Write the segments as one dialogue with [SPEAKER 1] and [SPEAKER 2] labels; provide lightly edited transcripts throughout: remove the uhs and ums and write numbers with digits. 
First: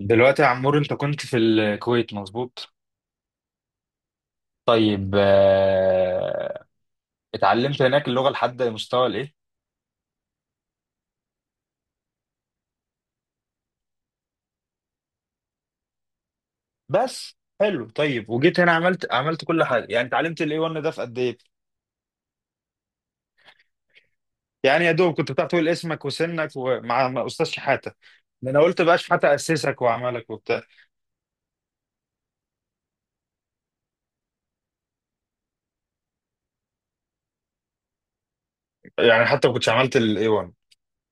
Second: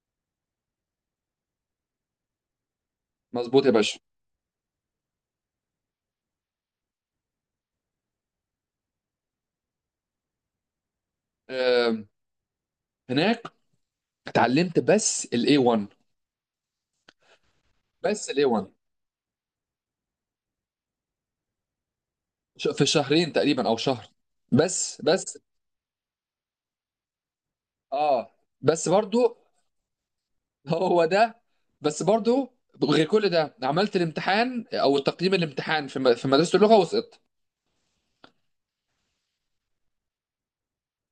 [SPEAKER 1] دلوقتي يا عمور، انت كنت في الكويت، مظبوط؟
[SPEAKER 2] مظبوط يا باشا.
[SPEAKER 1] طيب، اتعلمت هناك اللغة لحد مستوى الايه؟
[SPEAKER 2] آه، هناك اتعلمت بس الاي 1.
[SPEAKER 1] بس حلو. طيب
[SPEAKER 2] بس الاي
[SPEAKER 1] وجيت هنا،
[SPEAKER 2] 1
[SPEAKER 1] عملت كل حاجة. يعني اتعلمت الاي 1 ده في قد ايه؟
[SPEAKER 2] في شهرين تقريبا او شهر.
[SPEAKER 1] يعني يا
[SPEAKER 2] بس
[SPEAKER 1] دوب كنت
[SPEAKER 2] بس
[SPEAKER 1] بتعرف تقول اسمك وسنك ومع استاذ شحاتة.
[SPEAKER 2] اه
[SPEAKER 1] ده انا قلت
[SPEAKER 2] بس
[SPEAKER 1] بقى شحاتة
[SPEAKER 2] برضو
[SPEAKER 1] اسسك وعملك وبتاع.
[SPEAKER 2] هو ده. بس برضو غير كل ده عملت الامتحان او تقييم الامتحان في مدرسة اللغة وسقطت.
[SPEAKER 1] يعني حتى ما كنتش عملت الاي 1.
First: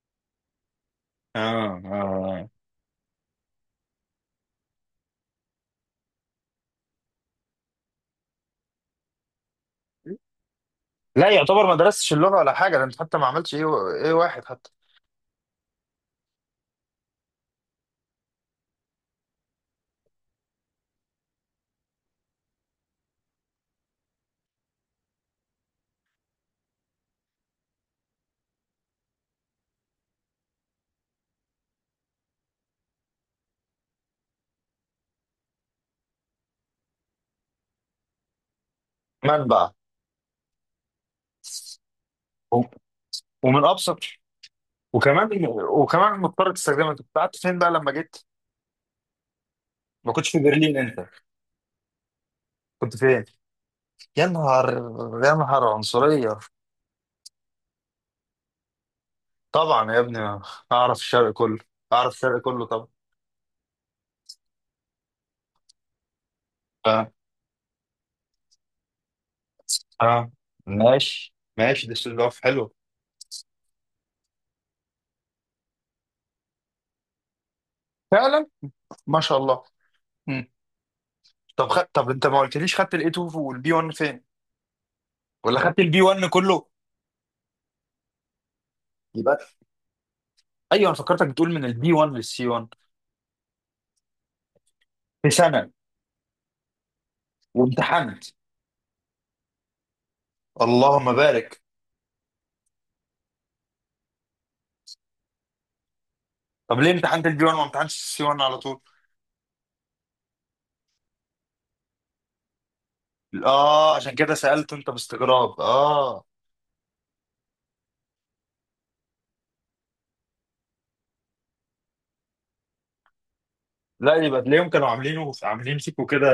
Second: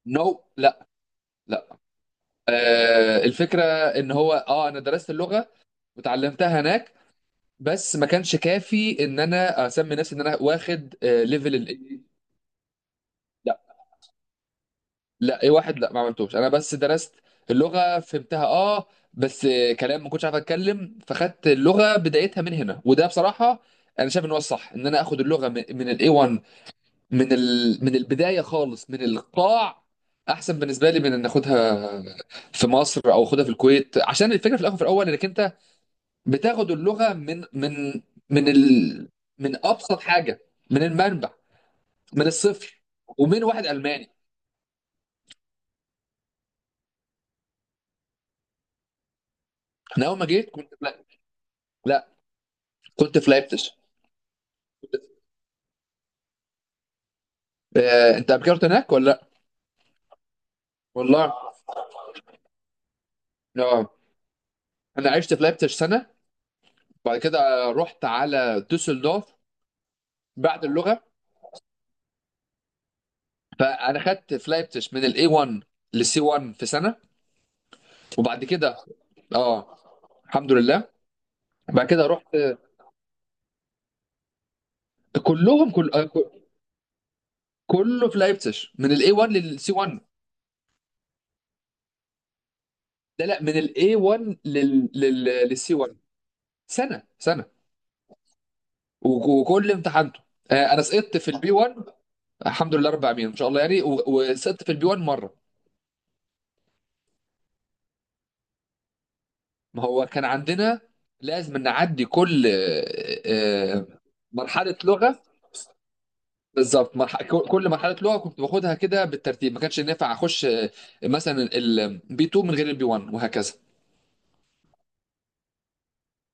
[SPEAKER 2] نو، لا، لا.
[SPEAKER 1] اه اه.
[SPEAKER 2] الفكرة ان هو انا درست اللغة وتعلمتها هناك، بس ما كانش كافي ان انا اسمي نفسي ان انا واخد
[SPEAKER 1] لا،
[SPEAKER 2] ليفل
[SPEAKER 1] يعتبر ما
[SPEAKER 2] الاي.
[SPEAKER 1] درستش اللغة ولا حاجة. ده انت حتى ما عملتش ايه، ايه واحد حتى.
[SPEAKER 2] لا، ايه واحد، لا ما عملتوش، انا بس درست اللغه فهمتها اه. بس كلام ما كنتش عارف اتكلم، فخدت اللغه بدايتها من هنا، وده بصراحه انا شايف ان هو الصح ان انا اخد اللغه من الاي 1، من البدايه خالص، من القاع، احسن بالنسبه لي من ان اخدها في مصر او اخدها في الكويت. عشان الفكره في الاخر في الاول انك انت بتاخد اللغه من من
[SPEAKER 1] منبع.
[SPEAKER 2] ابسط حاجه، من المنبع، من
[SPEAKER 1] و-
[SPEAKER 2] الصفر، ومن
[SPEAKER 1] ومن
[SPEAKER 2] واحد
[SPEAKER 1] ابسط.
[SPEAKER 2] الماني.
[SPEAKER 1] وكمان وكمان مضطر تستخدمها. انت كنت قعدت فين بقى لما جيت؟
[SPEAKER 2] انا
[SPEAKER 1] ما
[SPEAKER 2] اول ما
[SPEAKER 1] كنتش في
[SPEAKER 2] جيت كنت،
[SPEAKER 1] برلين
[SPEAKER 2] لا
[SPEAKER 1] انت؟
[SPEAKER 2] لا،
[SPEAKER 1] كنت
[SPEAKER 2] كنت
[SPEAKER 1] فين؟
[SPEAKER 2] في لايبتش.
[SPEAKER 1] يا نهار. يا نهار عنصرية.
[SPEAKER 2] انت قبل كده رحت هناك ولا لا؟
[SPEAKER 1] طبعا يا ابني، اعرف الشرق
[SPEAKER 2] والله
[SPEAKER 1] كله. اعرف الشرق كله طبعا.
[SPEAKER 2] اه، انا عشت في لايبتش سنه،
[SPEAKER 1] اه
[SPEAKER 2] بعد كده رحت على دوسلدورف
[SPEAKER 1] اه.
[SPEAKER 2] بعد اللغه.
[SPEAKER 1] ماشي ماشي، ديسلدورف حلو.
[SPEAKER 2] فانا خدت في لايبتش من الاي 1 للسي 1 في سنه، وبعد
[SPEAKER 1] فعلا.
[SPEAKER 2] كده
[SPEAKER 1] ما شاء الله.
[SPEAKER 2] اه
[SPEAKER 1] مم.
[SPEAKER 2] الحمد لله.
[SPEAKER 1] طب
[SPEAKER 2] بعد كده
[SPEAKER 1] طب انت
[SPEAKER 2] رحت
[SPEAKER 1] ما
[SPEAKER 2] آه،
[SPEAKER 1] قلتليش، خدت الاي 2 والبي 1 فين؟ ولا
[SPEAKER 2] كلهم
[SPEAKER 1] خدت
[SPEAKER 2] كل
[SPEAKER 1] البي
[SPEAKER 2] آه،
[SPEAKER 1] 1
[SPEAKER 2] ك-
[SPEAKER 1] كله؟
[SPEAKER 2] كله في لايبتش من الاي 1
[SPEAKER 1] يبقى.
[SPEAKER 2] للسي 1.
[SPEAKER 1] ايوه، انا فكرتك بتقول من البي 1 للسي 1
[SPEAKER 2] لا لا، من الاي 1
[SPEAKER 1] في سنة
[SPEAKER 2] للسي 1. سنه، سنه.
[SPEAKER 1] وامتحنت.
[SPEAKER 2] وكل امتحانته، انا
[SPEAKER 1] اللهم
[SPEAKER 2] سقطت في البي
[SPEAKER 1] بارك.
[SPEAKER 2] 1. الحمد لله رب العالمين، ان شاء الله يعني، وسقطت في البي 1 مره.
[SPEAKER 1] طب ليه امتحنت البي 1 وما امتحنتش السي 1 على طول؟
[SPEAKER 2] ما هو كان عندنا لازم نعدي كل
[SPEAKER 1] اه عشان كده سألت
[SPEAKER 2] مرحله
[SPEAKER 1] انت
[SPEAKER 2] لغه.
[SPEAKER 1] باستغراب، اه.
[SPEAKER 2] بالظبط، كل مرحله لغه كنت باخدها كده بالترتيب، ما كانش ينفع اخش مثلا البي 2 من غير البي 1 وهكذا.
[SPEAKER 1] لا، يبقى تلاقيهم كانوا عاملين فيكوا كده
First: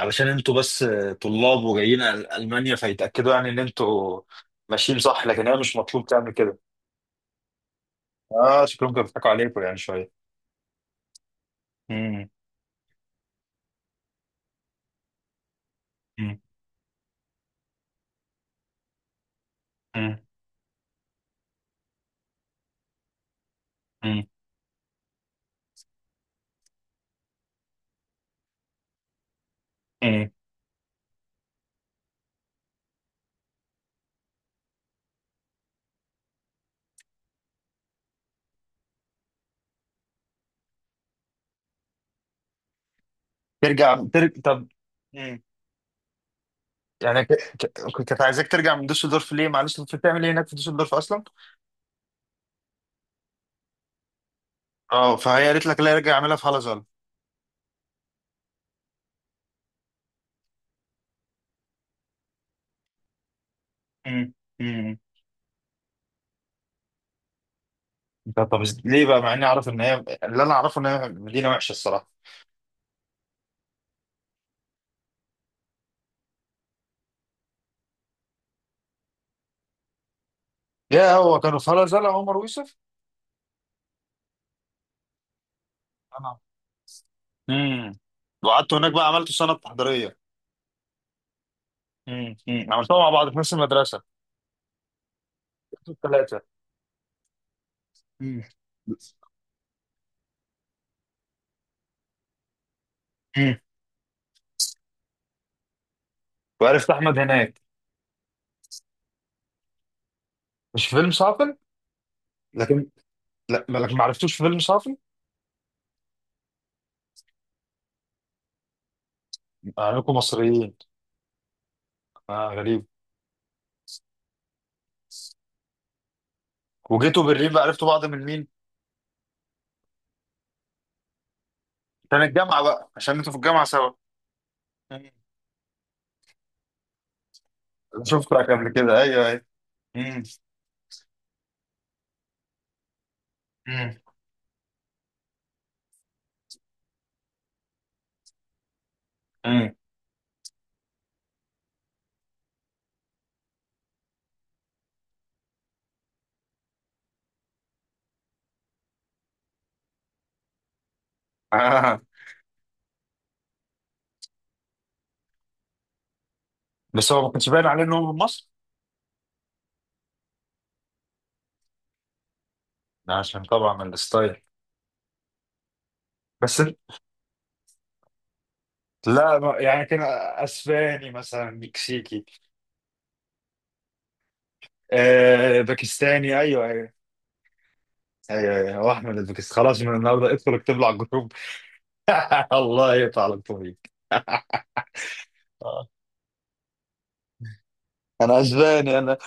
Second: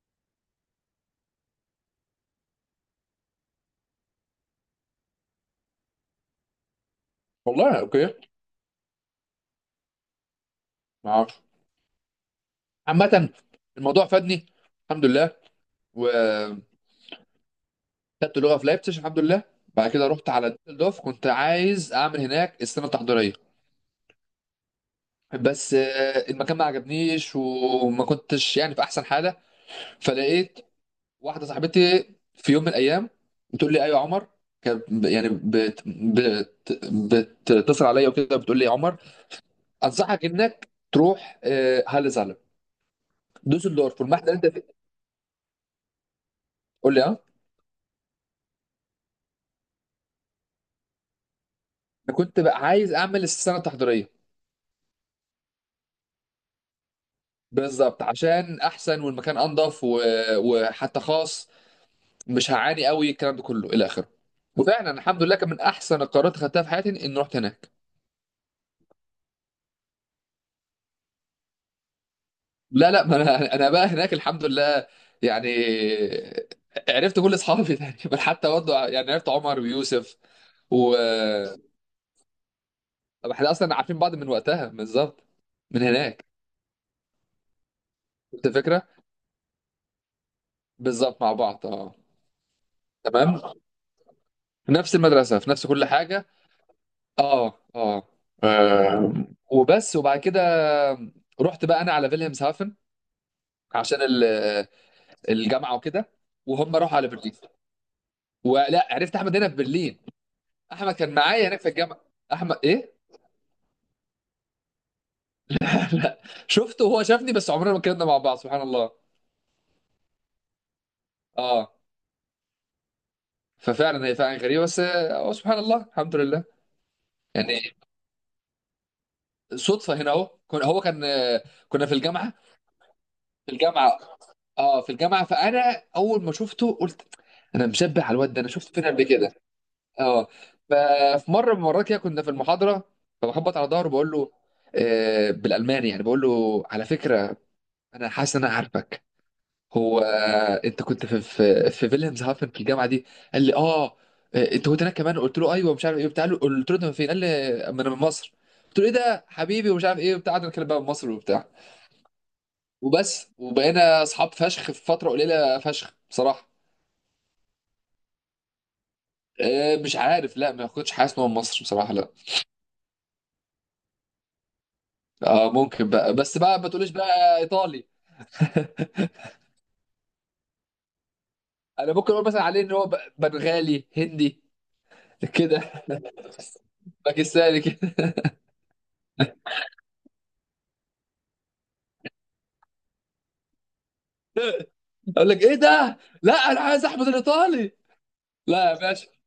[SPEAKER 1] علشان انتوا بس طلاب وجايين ألمانيا، فيتأكدوا يعني ان انتوا ماشيين صح، لكن هي مش مطلوب تعمل كده.
[SPEAKER 2] والله اوكي،
[SPEAKER 1] اه، شكلهم كانوا بيضحكوا عليكم يعني شوية.
[SPEAKER 2] ما اعرفش.
[SPEAKER 1] مم،
[SPEAKER 2] عامه الموضوع فادني الحمد لله،
[SPEAKER 1] مم،
[SPEAKER 2] وخدت لغه في لايبتش الحمد لله. بعد كده
[SPEAKER 1] مم،
[SPEAKER 2] رحت على دوف، كنت عايز اعمل هناك السنه التحضيريه،
[SPEAKER 1] مم،
[SPEAKER 2] بس المكان ما عجبنيش، وما كنتش يعني في احسن حاله.
[SPEAKER 1] مم.
[SPEAKER 2] فلقيت واحده صاحبتي في يوم من الايام بتقول لي ايوه يا عمر، كانت ب- يعني بت بت بتتصل عليا وكده بتقول لي يا عمر انصحك انك تروح هالة زعلب دوسلدورف والمحل اللي انت فيه.
[SPEAKER 1] طب. مم.
[SPEAKER 2] قول لي اه.
[SPEAKER 1] يعني كنت عايزاك ترجع من دوسلدورف ليه؟ معلش، انت بتعمل ايه هناك في دوسلدورف اصلا؟
[SPEAKER 2] انا كنت بقى عايز اعمل السنه التحضيريه.
[SPEAKER 1] اه، فهي قالت لك لا، ارجع اعملها في هالازال.
[SPEAKER 2] بالظبط عشان احسن والمكان انضف، وحتى خاص، مش هعاني قوي الكلام ده كله الى اخره.
[SPEAKER 1] مم،
[SPEAKER 2] وفعلا
[SPEAKER 1] مم.
[SPEAKER 2] الحمد لله كان من احسن القرارات اللي خدتها في حياتي اني رحت هناك.
[SPEAKER 1] طب طب، ليه بقى؟ مع اني اعرف ان هي، اللي انا اعرفه ان هي مدينه وحشه الصراحه.
[SPEAKER 2] لا لا، ما انا انا بقى هناك الحمد لله يعني عرفت كل اصحابي تقريبا. حتى برضه يعني عرفت عمر ويوسف و.
[SPEAKER 1] يا هو كانوا في هلا زعل عمر ويوسف؟
[SPEAKER 2] طب احنا اصلا عارفين بعض من وقتها بالظبط، من هناك.
[SPEAKER 1] انا، امم.
[SPEAKER 2] انت
[SPEAKER 1] وقعدت
[SPEAKER 2] فكره.
[SPEAKER 1] هناك بقى عملت سنه تحضيريه.
[SPEAKER 2] بالظبط مع بعض اه.
[SPEAKER 1] امم. أمم. عملتها مع بعض في
[SPEAKER 2] تمام،
[SPEAKER 1] نفس المدرسه.
[SPEAKER 2] في نفس المدرسه، في نفس كل حاجه.
[SPEAKER 1] الثلاثه.
[SPEAKER 2] اه اه.
[SPEAKER 1] امم.
[SPEAKER 2] آه، وبس، وبعد كده رحت بقى انا على فيلهمز هافن
[SPEAKER 1] امم.
[SPEAKER 2] عشان الجامعه وكده، وهم
[SPEAKER 1] وعرفت
[SPEAKER 2] راحوا على
[SPEAKER 1] احمد
[SPEAKER 2] برلين.
[SPEAKER 1] هناك؟
[SPEAKER 2] ولا عرفت احمد هنا في برلين،
[SPEAKER 1] مش
[SPEAKER 2] احمد
[SPEAKER 1] في فيلم
[SPEAKER 2] كان معايا
[SPEAKER 1] صافن؟
[SPEAKER 2] هناك في الجامعه. احمد
[SPEAKER 1] لكن،
[SPEAKER 2] ايه.
[SPEAKER 1] لا، لكن ما عرفتوش في فيلم صافن.
[SPEAKER 2] لا، شفته وهو شافني بس عمرنا ما اتكلمنا مع بعض سبحان الله.
[SPEAKER 1] انكم مصريين.
[SPEAKER 2] اه.
[SPEAKER 1] اه غريب.
[SPEAKER 2] ففعلا هي فعلا غريبه، بس هو سبحان الله الحمد لله
[SPEAKER 1] وجيتوا برلين بقى
[SPEAKER 2] يعني.
[SPEAKER 1] عرفتوا بعض من مين؟
[SPEAKER 2] صدفه هنا اهو، كنا هو كان كنا في
[SPEAKER 1] كان
[SPEAKER 2] الجامعه،
[SPEAKER 1] الجامعه بقى عشان انتوا في
[SPEAKER 2] في
[SPEAKER 1] الجامعه سوا.
[SPEAKER 2] الجامعه. اه في
[SPEAKER 1] أمم.
[SPEAKER 2] الجامعه. فانا اول ما شفته قلت: انا مشبه على الواد
[SPEAKER 1] شفتك
[SPEAKER 2] ده، انا
[SPEAKER 1] قبل
[SPEAKER 2] شفته فين
[SPEAKER 1] كده،
[SPEAKER 2] قبل
[SPEAKER 1] ايوه
[SPEAKER 2] كده.
[SPEAKER 1] ايوه. امم.
[SPEAKER 2] اه. ففي مره من المرات كده كنا في المحاضره، فبخبط على ظهره
[SPEAKER 1] امم.
[SPEAKER 2] بقول له آه بالالماني يعني بقول له: على فكره انا حاسس ان انا عارفك. هو انت كنت في فيلهمز هافن في الجامعه دي؟ قال لي اه. انت كنت هناك كمان؟ قلت له ايوه مش عارف ايه بتاع. قلت له انت من فين؟ قال لي ما انا من مصر. قلت له ايه ده حبيبي، ومش عارف ايه وبتاع. قعدنا نتكلم بقى من مصر وبتاع،
[SPEAKER 1] أمم.
[SPEAKER 2] وبس. وبقينا اصحاب فشخ في فتره قليله فشخ بصراحه.
[SPEAKER 1] بس هو ما كانش باين عليه ان هو من مصر.
[SPEAKER 2] مش عارف، لا ما كنتش حاسس ان هو من مصر بصراحه لا.
[SPEAKER 1] ده عشان طبعا الستايل.
[SPEAKER 2] اه ممكن بقى، بس
[SPEAKER 1] بس
[SPEAKER 2] بقى ما
[SPEAKER 1] انت-
[SPEAKER 2] تقوليش بقى ايطالي.
[SPEAKER 1] لا، يعني كان اسباني مثلا،
[SPEAKER 2] انا ممكن
[SPEAKER 1] مكسيكي.
[SPEAKER 2] اقول مثلا عليه ان هو بنغالي هندي
[SPEAKER 1] آه،
[SPEAKER 2] كده،
[SPEAKER 1] باكستاني، ايوه ايوه.
[SPEAKER 2] باكستاني كده.
[SPEAKER 1] ايوه ايوه، هو احمد الباكستاني خلاص. من النهارده ادخل اكتب له على الجروب. الله يقطع لك طريق.
[SPEAKER 2] اقول لك ايه
[SPEAKER 1] آه.
[SPEAKER 2] ده، لا انا عايز احمد الايطالي.
[SPEAKER 1] انا
[SPEAKER 2] لا يا
[SPEAKER 1] اسباني
[SPEAKER 2] باشا،
[SPEAKER 1] انا.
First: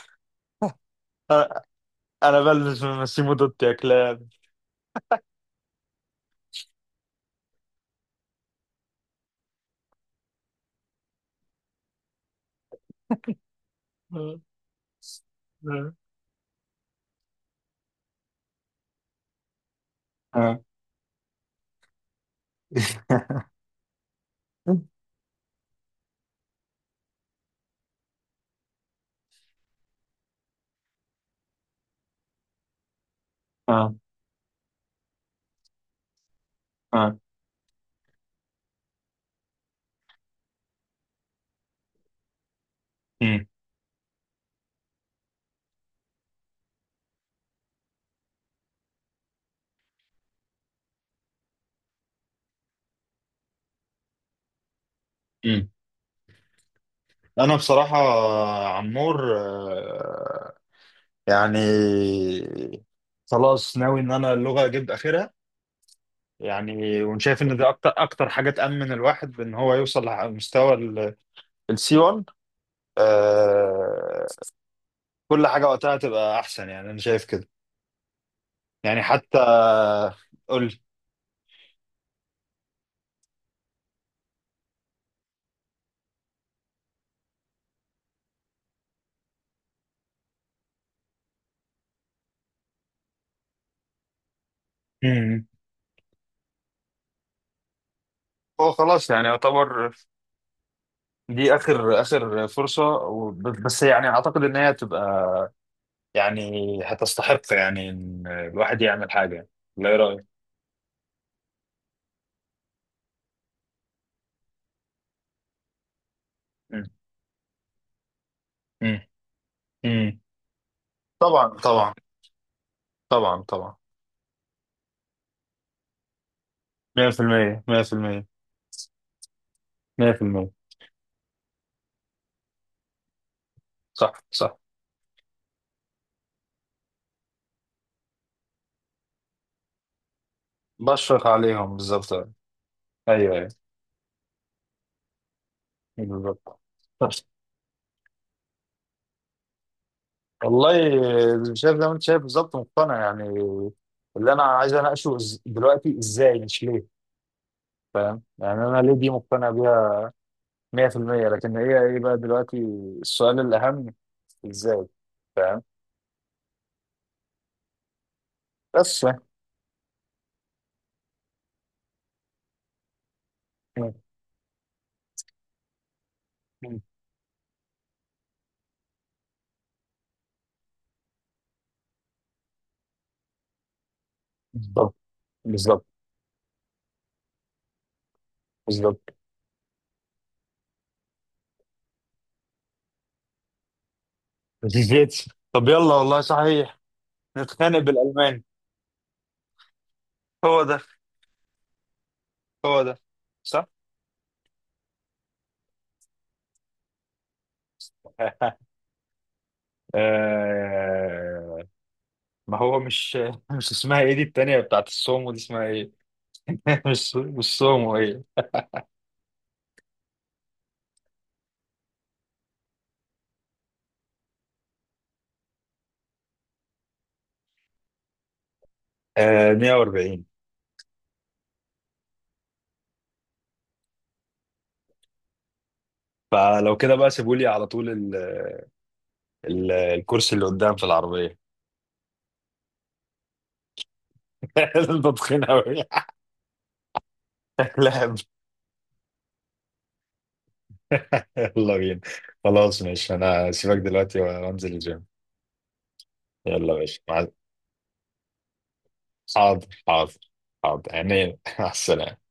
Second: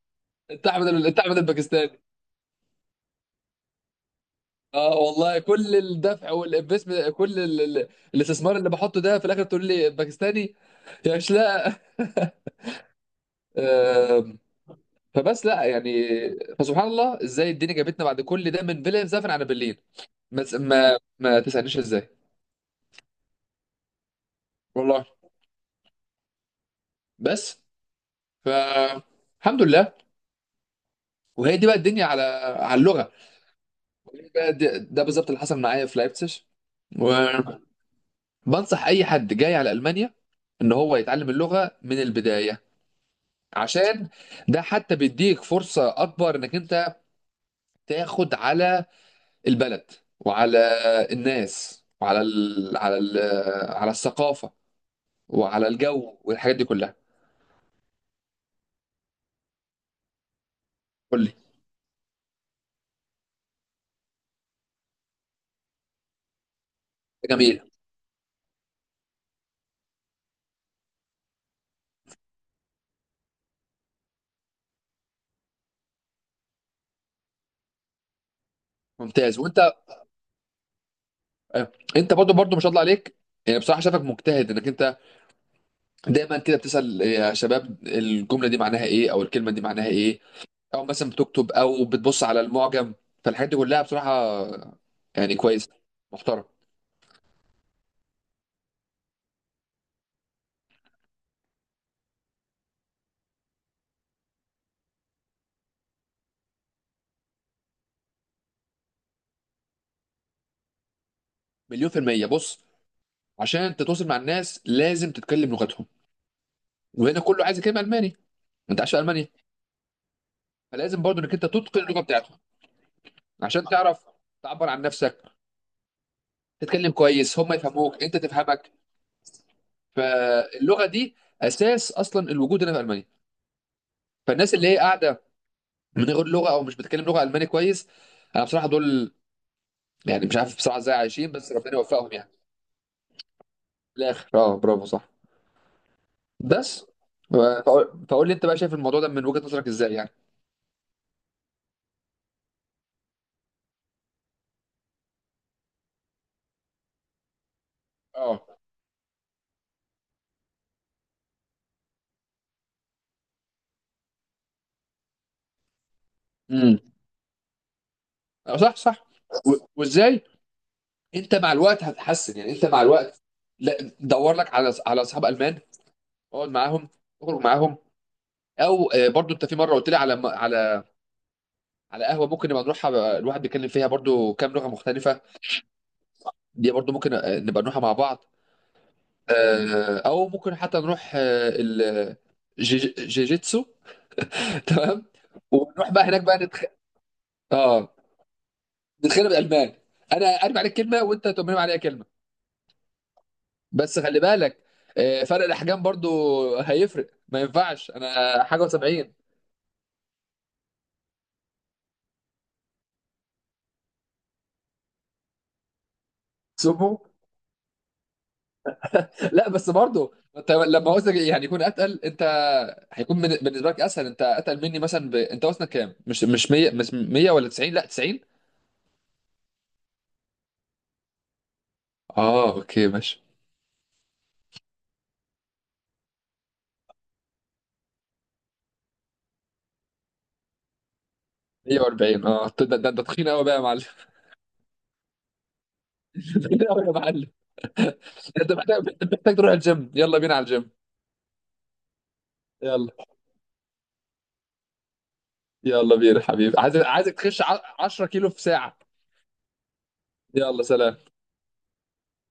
[SPEAKER 2] انت احمد انت احمد
[SPEAKER 1] انا
[SPEAKER 2] الباكستاني.
[SPEAKER 1] أنا بلبس من ماسيمو دوتي يا كلاب.
[SPEAKER 2] اه والله كل الدفع والانفستمنت كل الاستثمار اللي بحطه ده في الاخر تقول لي باكستاني يا شلاء.
[SPEAKER 1] آه.
[SPEAKER 2] آم، فبس لا يعني. فسبحان الله ازاي الدنيا جابتنا بعد كل ده من فيلا مسافر على برلين. ما تس-
[SPEAKER 1] آه.
[SPEAKER 2] ما, ما تسالنيش ازاي. والله. بس. فالحمد لله. وهي دي بقى الدنيا على على اللغه.
[SPEAKER 1] آه.
[SPEAKER 2] وهي بقى ده بالظبط اللي حصل معايا في لايبسج.
[SPEAKER 1] آه.
[SPEAKER 2] وبنصح اي حد جاي على المانيا ان هو يتعلم اللغه من البدايه،
[SPEAKER 1] مم.
[SPEAKER 2] عشان ده حتى بيديك فرصه اكبر انك انت تاخد على البلد، وعلى الناس، وعلى على الثقافه، وعلى
[SPEAKER 1] مم.
[SPEAKER 2] الجو، والحاجات دي كلها.
[SPEAKER 1] انا بصراحه عمور،
[SPEAKER 2] قول لي.
[SPEAKER 1] يعني خلاص ناوي ان انا اللغه اجيب اخرها. يعني وشايف ان
[SPEAKER 2] جميل
[SPEAKER 1] دي اكتر اكتر حاجه تامن الواحد بان هو يوصل لمستوى السي 1. آه. كل حاجه وقتها تبقى احسن، يعني انا شايف كده. يعني حتى،
[SPEAKER 2] ممتاز. وانت
[SPEAKER 1] قول لي.
[SPEAKER 2] انت برضو ما شاء الله عليك يعني بصراحه شافك مجتهد، انك انت دايما كده بتسأل يا شباب الجملة دي معناها ايه، او الكلمة دي معناها ايه، او مثلا بتكتب او بتبص على المعجم. فالحاجات دي كلها بصراحة يعني
[SPEAKER 1] مم.
[SPEAKER 2] كويس، محترم.
[SPEAKER 1] هو خلاص يعني يعتبر دي اخر اخر فرصه، بس يعني اعتقد ان هي تبقى، يعني، هتستحق يعني ان الواحد يعمل حاجه. لا، ايه رايك؟
[SPEAKER 2] مليون في المية، بص، عشان تتواصل مع الناس لازم تتكلم لغتهم،
[SPEAKER 1] مم.
[SPEAKER 2] وهنا كله عايز يتكلم الماني، انت عايش
[SPEAKER 1] مم.
[SPEAKER 2] في المانيا،
[SPEAKER 1] مم.
[SPEAKER 2] فلازم برضو انك انت
[SPEAKER 1] طبعا
[SPEAKER 2] تتقن
[SPEAKER 1] طبعا
[SPEAKER 2] اللغة بتاعتهم
[SPEAKER 1] طبعا
[SPEAKER 2] عشان
[SPEAKER 1] طبعا.
[SPEAKER 2] تعرف تعبر عن نفسك، تتكلم كويس، هم
[SPEAKER 1] 100%
[SPEAKER 2] يفهموك انت
[SPEAKER 1] 100%
[SPEAKER 2] تفهمك.
[SPEAKER 1] 100%.
[SPEAKER 2] فاللغة دي اساس اصلا الوجود هنا في المانيا.
[SPEAKER 1] صح
[SPEAKER 2] فالناس
[SPEAKER 1] صح.
[SPEAKER 2] اللي هي قاعدة من غير لغه، او مش بتكلم لغه الماني كويس، انا بصراحه دول يعني مش عارف بصراحه ازاي
[SPEAKER 1] بشفق
[SPEAKER 2] عايشين، بس ربنا
[SPEAKER 1] عليهم
[SPEAKER 2] يوفقهم
[SPEAKER 1] بالظبط.
[SPEAKER 2] يعني.
[SPEAKER 1] ايوه ايوه،
[SPEAKER 2] في الاخر اه برافو صح.
[SPEAKER 1] بالظبط.
[SPEAKER 2] بس فقول لي انت بقى شايف الموضوع ده من وجهه نظرك ازاي يعني.
[SPEAKER 1] والله شايف زي ما انت شايف بالظبط، مقتنع يعني. اللي انا عايز اناقشه، دلوقتي ازاي، مش ليه. فاهم؟
[SPEAKER 2] اه.
[SPEAKER 1] يعني انا ليه دي مقتنع بيها 100%. لكن هي ايه بقى دلوقتي السؤال الاهم؟ ازاي. فاهم؟
[SPEAKER 2] امم. اه صح
[SPEAKER 1] بس
[SPEAKER 2] صح.
[SPEAKER 1] يعني.
[SPEAKER 2] وازاي انت مع الوقت هتتحسن. يعني انت مع الوقت، لا
[SPEAKER 1] م-
[SPEAKER 2] دور لك على على اصحاب المان، اقعد
[SPEAKER 1] م-
[SPEAKER 2] معاهم، اخرج معاهم. او برضو انت في مره قلت لي على على على قهوه ممكن نبقى نروحها بقى، الواحد بيتكلم فيها برضو كام لغه
[SPEAKER 1] بالظبط،
[SPEAKER 2] مختلفه،
[SPEAKER 1] بالظبط،
[SPEAKER 2] دي برضو ممكن نبقى نروحها مع بعض.
[SPEAKER 1] بالظبط.
[SPEAKER 2] او ممكن حتى نروح جيجيتسو. تمام.
[SPEAKER 1] طب
[SPEAKER 2] ونروح
[SPEAKER 1] يلا،
[SPEAKER 2] بقى
[SPEAKER 1] والله
[SPEAKER 2] هناك بقى
[SPEAKER 1] صحيح. نتخانق
[SPEAKER 2] اه
[SPEAKER 1] بالالماني.
[SPEAKER 2] نتخانق بالالمان. انا ارمي
[SPEAKER 1] هو
[SPEAKER 2] عليك
[SPEAKER 1] ده
[SPEAKER 2] كلمه وانت ترمي عليا كلمه.
[SPEAKER 1] هو ده، صح.
[SPEAKER 2] بس خلي بالك، فرق الاحجام برضو هيفرق، ما ينفعش انا حاجه و70.
[SPEAKER 1] آه. ما هو مش مش اسمها ايه دي؟ التانية بتاعت السومو دي اسمها ايه؟
[SPEAKER 2] سمو.
[SPEAKER 1] مش سومو، ايه؟
[SPEAKER 2] لا بس برضو ما انت لما وزنك يعني يكون اتقل انت، هيكون بالنسبه لك اسهل انت اتقل مني مثلا انت وزنك كام؟ مش مش 100؟ مش 100 ولا 90؟ لا 90.
[SPEAKER 1] آه، 140.
[SPEAKER 2] اه اوكي ماشي.
[SPEAKER 1] فلو كده بقى سيبوا لي على طول ال، ال الكرسي اللي قدام في العربية.
[SPEAKER 2] 140. اه ده تخين قوي بقى يا معلم.
[SPEAKER 1] انت تخين أوي.
[SPEAKER 2] تخين قوي يا معلم.
[SPEAKER 1] لعب.
[SPEAKER 2] انت محتاج، أنت محتاج تروح الجيم، يلا بينا على الجيم.
[SPEAKER 1] يلا بينا. خلاص
[SPEAKER 2] يلا.
[SPEAKER 1] ماشي، أنا سيبك دلوقتي وأنزل الجيم.
[SPEAKER 2] يلا بينا حبيبي،
[SPEAKER 1] يلا
[SPEAKER 2] عايزك
[SPEAKER 1] ماشي
[SPEAKER 2] عايزك تخش 10 كيلو في ساعة.
[SPEAKER 1] حاضر حاضر.
[SPEAKER 2] يلا
[SPEAKER 1] حاضر
[SPEAKER 2] سلام.
[SPEAKER 1] عينيا. مع السلامة.